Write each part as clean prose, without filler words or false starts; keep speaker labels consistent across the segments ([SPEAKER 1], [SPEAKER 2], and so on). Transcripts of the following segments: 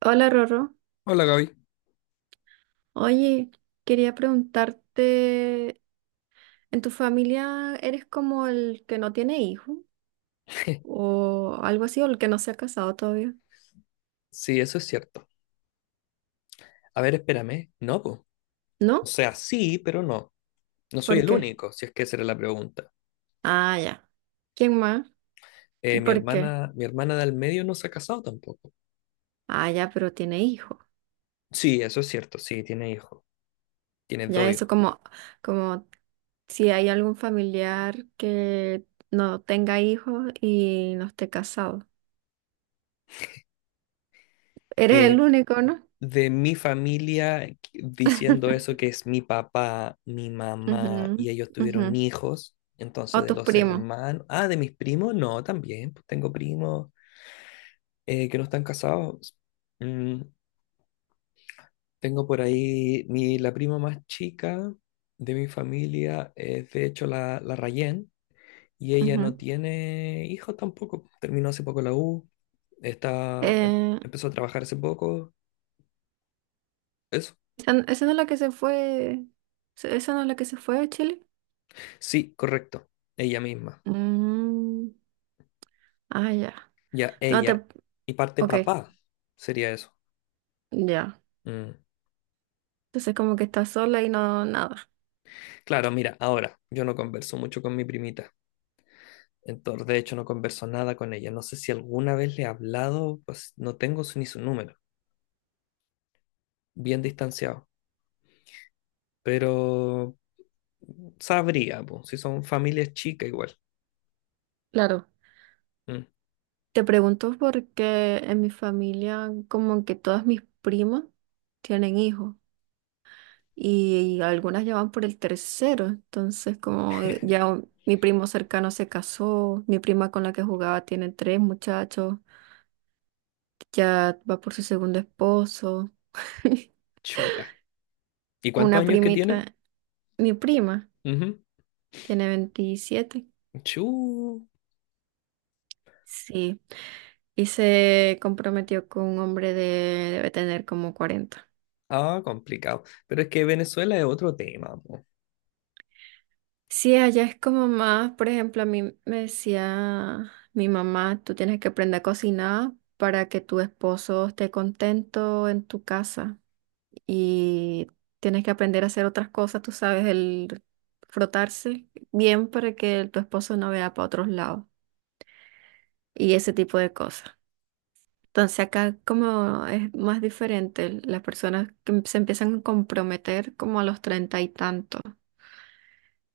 [SPEAKER 1] Hola Rorro,
[SPEAKER 2] Hola Gaby.
[SPEAKER 1] oye, quería preguntarte, ¿en tu familia eres como el que no tiene hijo o algo así o el que no se ha casado todavía?
[SPEAKER 2] Sí, eso es cierto. A ver, espérame. No, pues. O
[SPEAKER 1] ¿No?
[SPEAKER 2] sea, sí, pero no. No soy
[SPEAKER 1] ¿Por
[SPEAKER 2] el
[SPEAKER 1] qué?
[SPEAKER 2] único, si es que esa era la pregunta.
[SPEAKER 1] Ah, ya. ¿Quién más?
[SPEAKER 2] Mi
[SPEAKER 1] ¿Por qué?
[SPEAKER 2] hermana, mi hermana del medio no se ha casado tampoco.
[SPEAKER 1] Ah, ya, pero tiene hijo.
[SPEAKER 2] Sí, eso es cierto. Sí, tiene hijos. Tiene
[SPEAKER 1] Ya
[SPEAKER 2] dos
[SPEAKER 1] eso
[SPEAKER 2] hijos.
[SPEAKER 1] como si hay algún familiar que no tenga hijos y no esté casado. Eres el
[SPEAKER 2] Eh,
[SPEAKER 1] único, ¿no?
[SPEAKER 2] de mi familia, diciendo eso que es mi papá, mi mamá y
[SPEAKER 1] Ujú,
[SPEAKER 2] ellos
[SPEAKER 1] ujú.
[SPEAKER 2] tuvieron hijos. Entonces,
[SPEAKER 1] O
[SPEAKER 2] de
[SPEAKER 1] tus
[SPEAKER 2] los
[SPEAKER 1] primos.
[SPEAKER 2] hermanos. Ah, de mis primos, no, también. Pues tengo primos que no están casados. Mm, Tengo por ahí la prima más chica de mi familia, es de hecho la Rayen y ella no
[SPEAKER 1] Ujú.
[SPEAKER 2] tiene hijos tampoco. Terminó hace poco la U, está, em-
[SPEAKER 1] Eh,
[SPEAKER 2] empezó a trabajar hace poco. Eso.
[SPEAKER 1] Esa no es la que se fue? ¿Esa no es la que se fue a Chile?
[SPEAKER 2] Sí, correcto. Ella misma.
[SPEAKER 1] Mm, ah, ya.
[SPEAKER 2] Ya,
[SPEAKER 1] No te.
[SPEAKER 2] ella. Y parte
[SPEAKER 1] Ok,
[SPEAKER 2] papá sería eso.
[SPEAKER 1] ya.
[SPEAKER 2] Mm.
[SPEAKER 1] Entonces como que estás sola y no nada.
[SPEAKER 2] Claro, mira, ahora yo no converso mucho con mi primita. Entonces, de hecho, no converso nada con ella. No sé si alguna vez le he hablado, pues no tengo ni su número. Bien distanciado, pero sabría, po, si son familias chicas igual.
[SPEAKER 1] Claro.
[SPEAKER 2] Mm.
[SPEAKER 1] Te pregunto porque en mi familia como que todas mis primas tienen hijos y algunas ya van por el tercero. Entonces como ya mi primo cercano se casó, mi prima con la que jugaba tiene tres muchachos, ya va por su segundo esposo.
[SPEAKER 2] Chuta. ¿Y cuántos
[SPEAKER 1] Una
[SPEAKER 2] años que tiene?
[SPEAKER 1] primita, mi prima,
[SPEAKER 2] Ujú.
[SPEAKER 1] tiene 27.
[SPEAKER 2] Chu.
[SPEAKER 1] Sí. Y se comprometió con un hombre de, debe tener como 40.
[SPEAKER 2] Ah, complicado. Pero es que Venezuela es otro tema, po.
[SPEAKER 1] Sí, allá es como más, por ejemplo, a mí me decía mi mamá, tú tienes que aprender a cocinar para que tu esposo esté contento en tu casa y tienes que aprender a hacer otras cosas, tú sabes, el frotarse bien para que tu esposo no vea para otros lados y ese tipo de cosas. Entonces acá como es más diferente, las personas que se empiezan a comprometer como a los treinta y tantos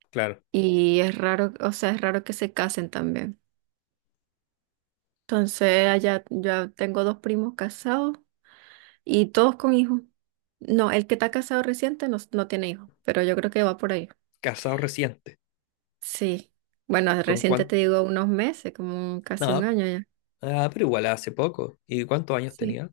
[SPEAKER 2] Claro.
[SPEAKER 1] y es raro, o sea, es raro que se casen también. Entonces allá yo tengo dos primos casados y todos con hijos. No, el que está casado reciente no, no tiene hijos, pero yo creo que va por ahí.
[SPEAKER 2] Casado reciente.
[SPEAKER 1] Sí. Bueno,
[SPEAKER 2] ¿Con
[SPEAKER 1] reciente
[SPEAKER 2] cuánto?
[SPEAKER 1] te digo unos meses, como casi un
[SPEAKER 2] No.
[SPEAKER 1] año ya.
[SPEAKER 2] Ah, pero igual hace poco. ¿Y cuántos años
[SPEAKER 1] Sí.
[SPEAKER 2] tenía?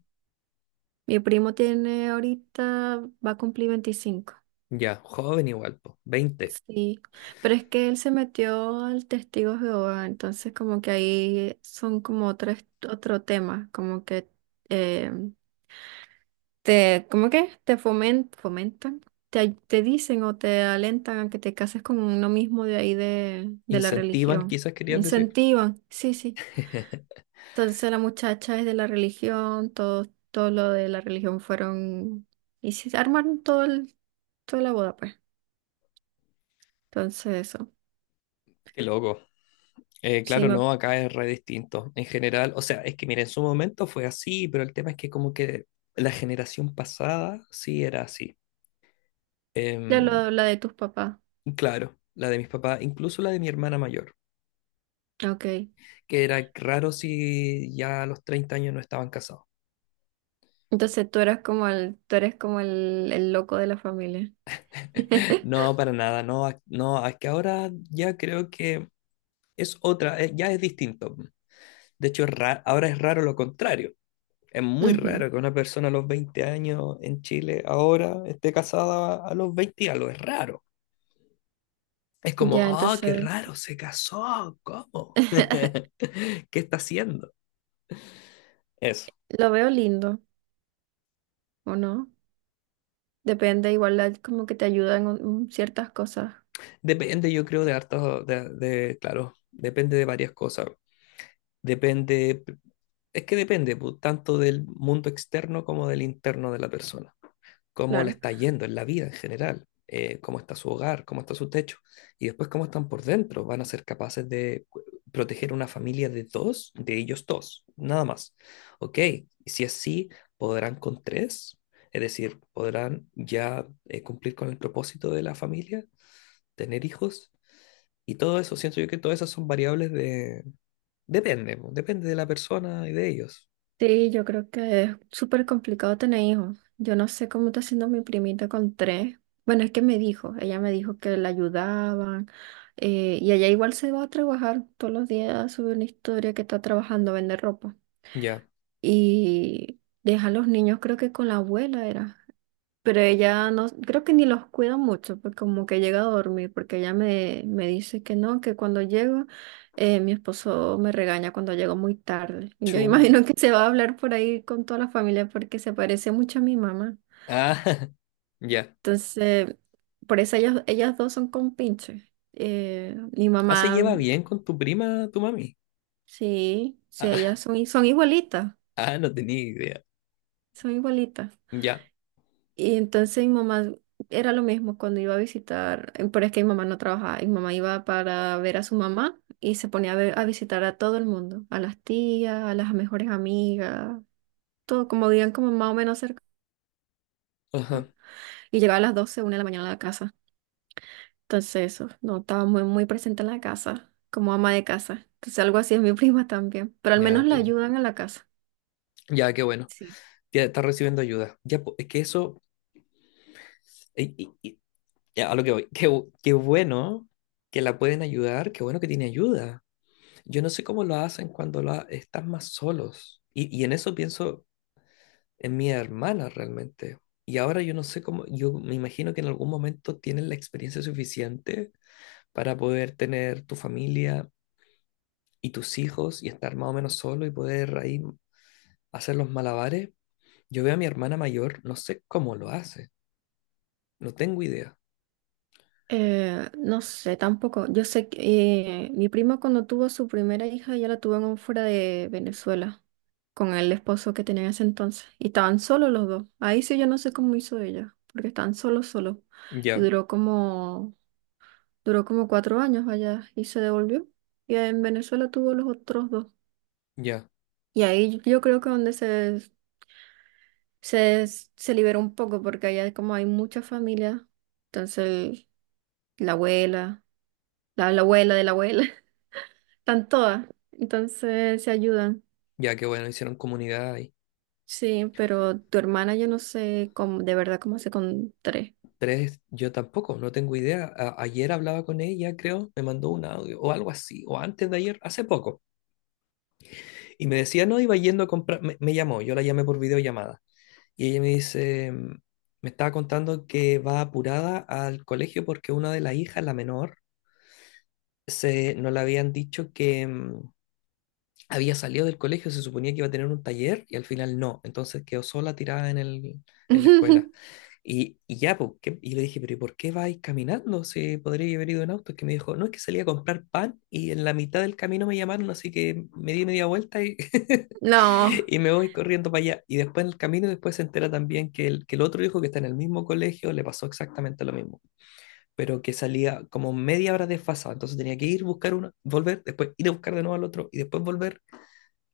[SPEAKER 1] Mi primo tiene ahorita, va a cumplir 25.
[SPEAKER 2] Ya, joven igual, po. 20.
[SPEAKER 1] Sí, pero es que él se metió al testigo de Jehová, entonces como que ahí son como otro tema, como que eh, te, ¿cómo que? Te fomentan, te, te dicen o te alentan a que te cases con uno mismo de ahí de la
[SPEAKER 2] Incentivan,
[SPEAKER 1] religión.
[SPEAKER 2] quizás querías decir.
[SPEAKER 1] Incentivan, sí, sí. Entonces la muchacha es de la religión, todo lo de la religión fueron, y se armaron toda la boda, pues. Entonces eso.
[SPEAKER 2] Qué loco.
[SPEAKER 1] Sí,
[SPEAKER 2] Claro, no, acá es re distinto. En general, o sea, es que mira, en su momento fue así, pero el tema es que como que la generación pasada sí era así.
[SPEAKER 1] ya
[SPEAKER 2] Em,
[SPEAKER 1] la de tus papás.
[SPEAKER 2] claro, la de mis papás, incluso la de mi hermana mayor,
[SPEAKER 1] Ok.
[SPEAKER 2] que era raro si ya a los 30 años no estaban casados.
[SPEAKER 1] Entonces tú eres como el loco de la familia.
[SPEAKER 2] No, para nada, no, no, es que ahora ya creo que es otra, ya es distinto. De hecho, ahora es raro lo contrario. Es muy
[SPEAKER 1] Ujú.
[SPEAKER 2] raro que una persona a los 20 años en Chile ahora esté casada a los 20 y algo. Es raro. Es como,
[SPEAKER 1] Ya,
[SPEAKER 2] ah, qué
[SPEAKER 1] entonces
[SPEAKER 2] raro, se casó. ¿Cómo? ¿Qué está haciendo? Eso.
[SPEAKER 1] lo veo lindo, ¿o no? Depende, igual como que te ayudan en ciertas cosas,
[SPEAKER 2] Depende, yo creo, de hartos, de, claro, depende de varias cosas. Depende, es que depende, pu, tanto del mundo externo como del interno de la persona. Cómo le
[SPEAKER 1] claro.
[SPEAKER 2] está yendo en la vida en general, cómo está su hogar, cómo está su techo, y después cómo están por dentro. Van a ser capaces de proteger una familia de dos, de ellos dos, nada más. Ok, si es así, podrán con tres, es decir, podrán ya cumplir con el propósito de la familia, tener hijos, y todo eso, siento yo que todas esas son variables de… Depende, po, depende de la persona y de ellos.
[SPEAKER 1] Sí, yo creo que es súper complicado tener hijos. Yo no sé cómo está haciendo mi primita con tres. Bueno, es que ella me dijo que la ayudaban. Y ella igual se va a trabajar todos los días, sube una historia que está trabajando, vende ropa.
[SPEAKER 2] Ya,
[SPEAKER 1] Y deja a los niños creo que con la abuela era. Pero ella no, creo que ni los cuida mucho, porque como que llega a dormir, porque ella me dice que no, que cuando llego, mi esposo me regaña cuando llego muy tarde. Y yo
[SPEAKER 2] chu.
[SPEAKER 1] imagino que se va a hablar por ahí con toda la familia porque se parece mucho a mi mamá.
[SPEAKER 2] Ah, ya.
[SPEAKER 1] Entonces, por eso ellas dos son compinches. Mi
[SPEAKER 2] ¿Ah, se
[SPEAKER 1] mamá,
[SPEAKER 2] lleva bien con tu prima, tu mami?
[SPEAKER 1] sí, sí, ellas
[SPEAKER 2] Ah,
[SPEAKER 1] son igualitas,
[SPEAKER 2] ah, no tenía idea.
[SPEAKER 1] son igualitas.
[SPEAKER 2] Ya,
[SPEAKER 1] Y entonces mi mamá era lo mismo cuando iba a visitar, pero es que mi mamá no trabajaba, mi mamá iba para ver a su mamá y se ponía a visitar a todo el mundo, a las tías, a las mejores amigas, todo, como vivían como más o menos cerca.
[SPEAKER 2] ajá,
[SPEAKER 1] Y llegaba a las 12, 1 de la mañana a la casa. Entonces eso, no, estaba muy, muy presente en la casa, como ama de casa. Entonces algo así es mi prima también, pero al
[SPEAKER 2] ya
[SPEAKER 1] menos la
[SPEAKER 2] entiendo.
[SPEAKER 1] ayudan en la casa.
[SPEAKER 2] Ya, qué bueno.
[SPEAKER 1] Sí.
[SPEAKER 2] Ya está recibiendo ayuda. Ya, es que eso, y- y- y- ya, a lo que voy. Qué bueno que la pueden ayudar, qué bueno que tiene ayuda. Yo no sé cómo lo hacen cuando están más solos. Y en eso pienso en mi hermana realmente. Y ahora yo no sé cómo, yo me imagino que en algún momento tienen la experiencia suficiente para poder tener tu familia y tus hijos y estar más o menos solo y poder ahí hacer los malabares. Yo veo a mi hermana mayor, no sé cómo lo hace, no tengo idea.
[SPEAKER 1] No sé, tampoco. Yo sé que mi prima cuando tuvo su primera hija, ella la tuvo en un fuera de Venezuela. Con el esposo que tenía en ese entonces. Y estaban solos los dos. Ahí sí yo no sé cómo hizo ella, porque estaban solos, solos. Y
[SPEAKER 2] Ya,
[SPEAKER 1] duró como 4 años allá y se devolvió. Y en Venezuela tuvo los otros dos.
[SPEAKER 2] ya,
[SPEAKER 1] Y ahí yo creo que donde se liberó un poco, porque allá como hay mucha familia, entonces la abuela, la abuela de la abuela, están todas. Entonces se ayudan.
[SPEAKER 2] ya que bueno, hicieron comunidad ahí.
[SPEAKER 1] Sí, pero tu hermana yo no sé cómo, de verdad cómo hace con tres.
[SPEAKER 2] Tres, yo tampoco, no tengo idea. Ayer hablaba con ella, creo, me mandó un audio o algo así, o antes de ayer, hace poco. Y me decía, no, iba yendo a comprar, me llamó, yo la llamé por videollamada. Y ella me dice, me estaba contando que va apurada al colegio porque una de las hijas, la menor, no le habían dicho que, había salido del colegio, se suponía que iba a tener un taller y al final no. Entonces quedó sola tirada en la escuela. Y ya, po, ¿qué? Y le dije, pero ¿y por qué vais caminando si podría haber ido en auto? Es que me dijo, no, es que salí a comprar pan y en la mitad del camino me llamaron, así que me di media vuelta y,
[SPEAKER 1] No,
[SPEAKER 2] y me voy corriendo para allá. Y después en el camino, después se entera también que el otro hijo que está en el mismo colegio le pasó exactamente lo mismo, pero que salía como media hora desfasado, entonces tenía que ir, buscar uno, volver, después ir a buscar de nuevo al otro y después volver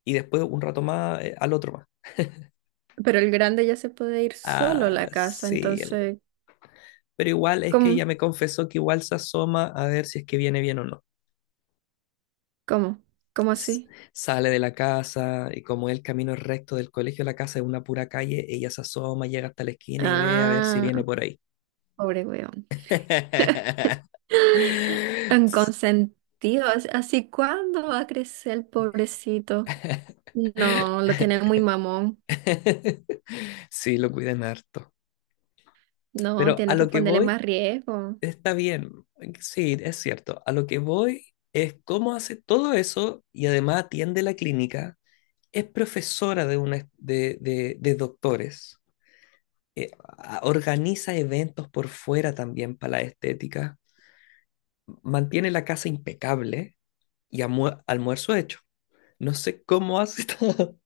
[SPEAKER 2] y después un rato más al otro más.
[SPEAKER 1] pero el grande ya se puede ir solo a la
[SPEAKER 2] Ah,
[SPEAKER 1] casa,
[SPEAKER 2] sí,
[SPEAKER 1] entonces,
[SPEAKER 2] pero igual es que
[SPEAKER 1] ¿cómo?
[SPEAKER 2] ella me confesó que igual se asoma a ver si es que viene bien o no.
[SPEAKER 1] ¿Cómo? ¿Cómo
[SPEAKER 2] S-
[SPEAKER 1] así?
[SPEAKER 2] Sale de la casa y como el camino es recto del colegio a la casa es una pura calle, ella se asoma, llega hasta la esquina y ve a ver si
[SPEAKER 1] Ah,
[SPEAKER 2] viene por ahí.
[SPEAKER 1] pobre weón. Tan consentido, así cuándo va a crecer el pobrecito. No, lo tiene muy mamón.
[SPEAKER 2] Sí, lo cuidan harto.
[SPEAKER 1] No,
[SPEAKER 2] Pero a
[SPEAKER 1] tiene que
[SPEAKER 2] lo que
[SPEAKER 1] ponerle
[SPEAKER 2] voy.
[SPEAKER 1] más riesgo.
[SPEAKER 2] Está bien, sí, es cierto. A lo que voy es cómo hace todo eso y además atiende la clínica. Es profesora de, una, de doctores. eh, Organiza eventos por fuera también para la estética. Mantiene la casa impecable y almuerzo hecho. No sé cómo hace todo.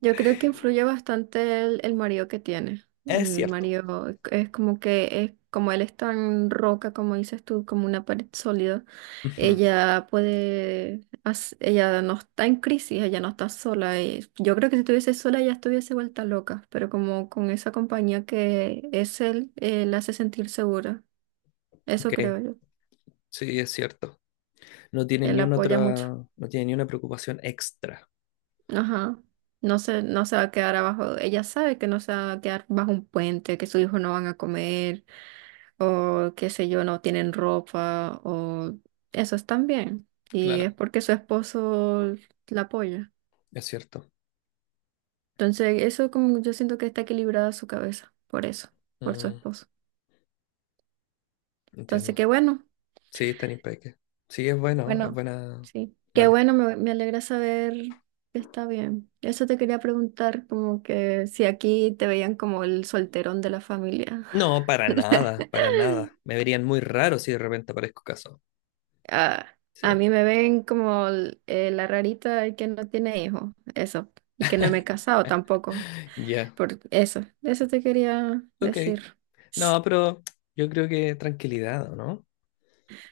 [SPEAKER 1] Yo creo que influye bastante el marido que tiene.
[SPEAKER 2] Es
[SPEAKER 1] El
[SPEAKER 2] cierto.
[SPEAKER 1] marido es como que es como él es tan roca, como dices tú, como una pared sólida.
[SPEAKER 2] Ujú.
[SPEAKER 1] Ella no está en crisis, ella no está sola. Y yo creo que si estuviese sola ella estuviese vuelta loca, pero como con esa compañía que es él, la hace sentir segura. Eso creo
[SPEAKER 2] Ok,
[SPEAKER 1] yo.
[SPEAKER 2] sí, es cierto. No tiene
[SPEAKER 1] Él
[SPEAKER 2] ni
[SPEAKER 1] la
[SPEAKER 2] una
[SPEAKER 1] apoya
[SPEAKER 2] otra,
[SPEAKER 1] mucho.
[SPEAKER 2] no tiene ni una preocupación extra.
[SPEAKER 1] Ajá. No se va a quedar abajo. Ella sabe que no se va a quedar bajo un puente, que sus hijos no van a comer, o qué sé yo, no tienen ropa, o eso están bien. Y es
[SPEAKER 2] Claro,
[SPEAKER 1] porque su esposo la apoya.
[SPEAKER 2] es cierto.
[SPEAKER 1] Entonces, eso como yo siento que está equilibrada su cabeza, por eso, por su
[SPEAKER 2] Mm,
[SPEAKER 1] esposo. Entonces,
[SPEAKER 2] Entiendo.
[SPEAKER 1] qué bueno,
[SPEAKER 2] Sí, está en Impeque. Sí, es bueno, es
[SPEAKER 1] bueno,
[SPEAKER 2] buena.
[SPEAKER 1] sí, qué
[SPEAKER 2] Vale.
[SPEAKER 1] bueno, me alegra saber que está bien. Eso te quería preguntar, como que si aquí te veían como el solterón de la familia.
[SPEAKER 2] No, para nada, para nada. Me verían muy raro si de repente aparezco caso.
[SPEAKER 1] Ah,
[SPEAKER 2] Sí.
[SPEAKER 1] a mí me ven como la rarita que no tiene hijos, eso, y que no me he casado tampoco,
[SPEAKER 2] Ya.
[SPEAKER 1] por eso, eso te quería
[SPEAKER 2] Ok.
[SPEAKER 1] decir.
[SPEAKER 2] No, pero yo creo que tranquilidad, ¿o no?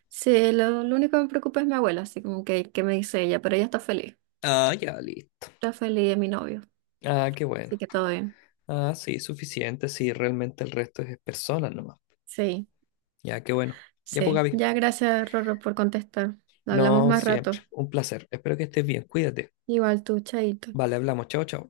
[SPEAKER 1] Sí, lo único que me preocupa es mi abuela, así como que, me dice ella, pero ella
[SPEAKER 2] Ah, ya, listo.
[SPEAKER 1] está feliz de mi novio,
[SPEAKER 2] Ah, qué
[SPEAKER 1] así
[SPEAKER 2] bueno.
[SPEAKER 1] que todo bien.
[SPEAKER 2] Ah, sí, suficiente. Sí, realmente el resto es personas nomás.
[SPEAKER 1] Sí,
[SPEAKER 2] Ya, qué bueno. Ya, pues,
[SPEAKER 1] sí.
[SPEAKER 2] Gaby.
[SPEAKER 1] Ya gracias, Rorro, por contestar. Hablamos
[SPEAKER 2] No,
[SPEAKER 1] más
[SPEAKER 2] siempre.
[SPEAKER 1] rato.
[SPEAKER 2] Un placer. Espero que estés bien. Cuídate.
[SPEAKER 1] Igual tú, Chaito.
[SPEAKER 2] Vale, hablamos. Chao, chao.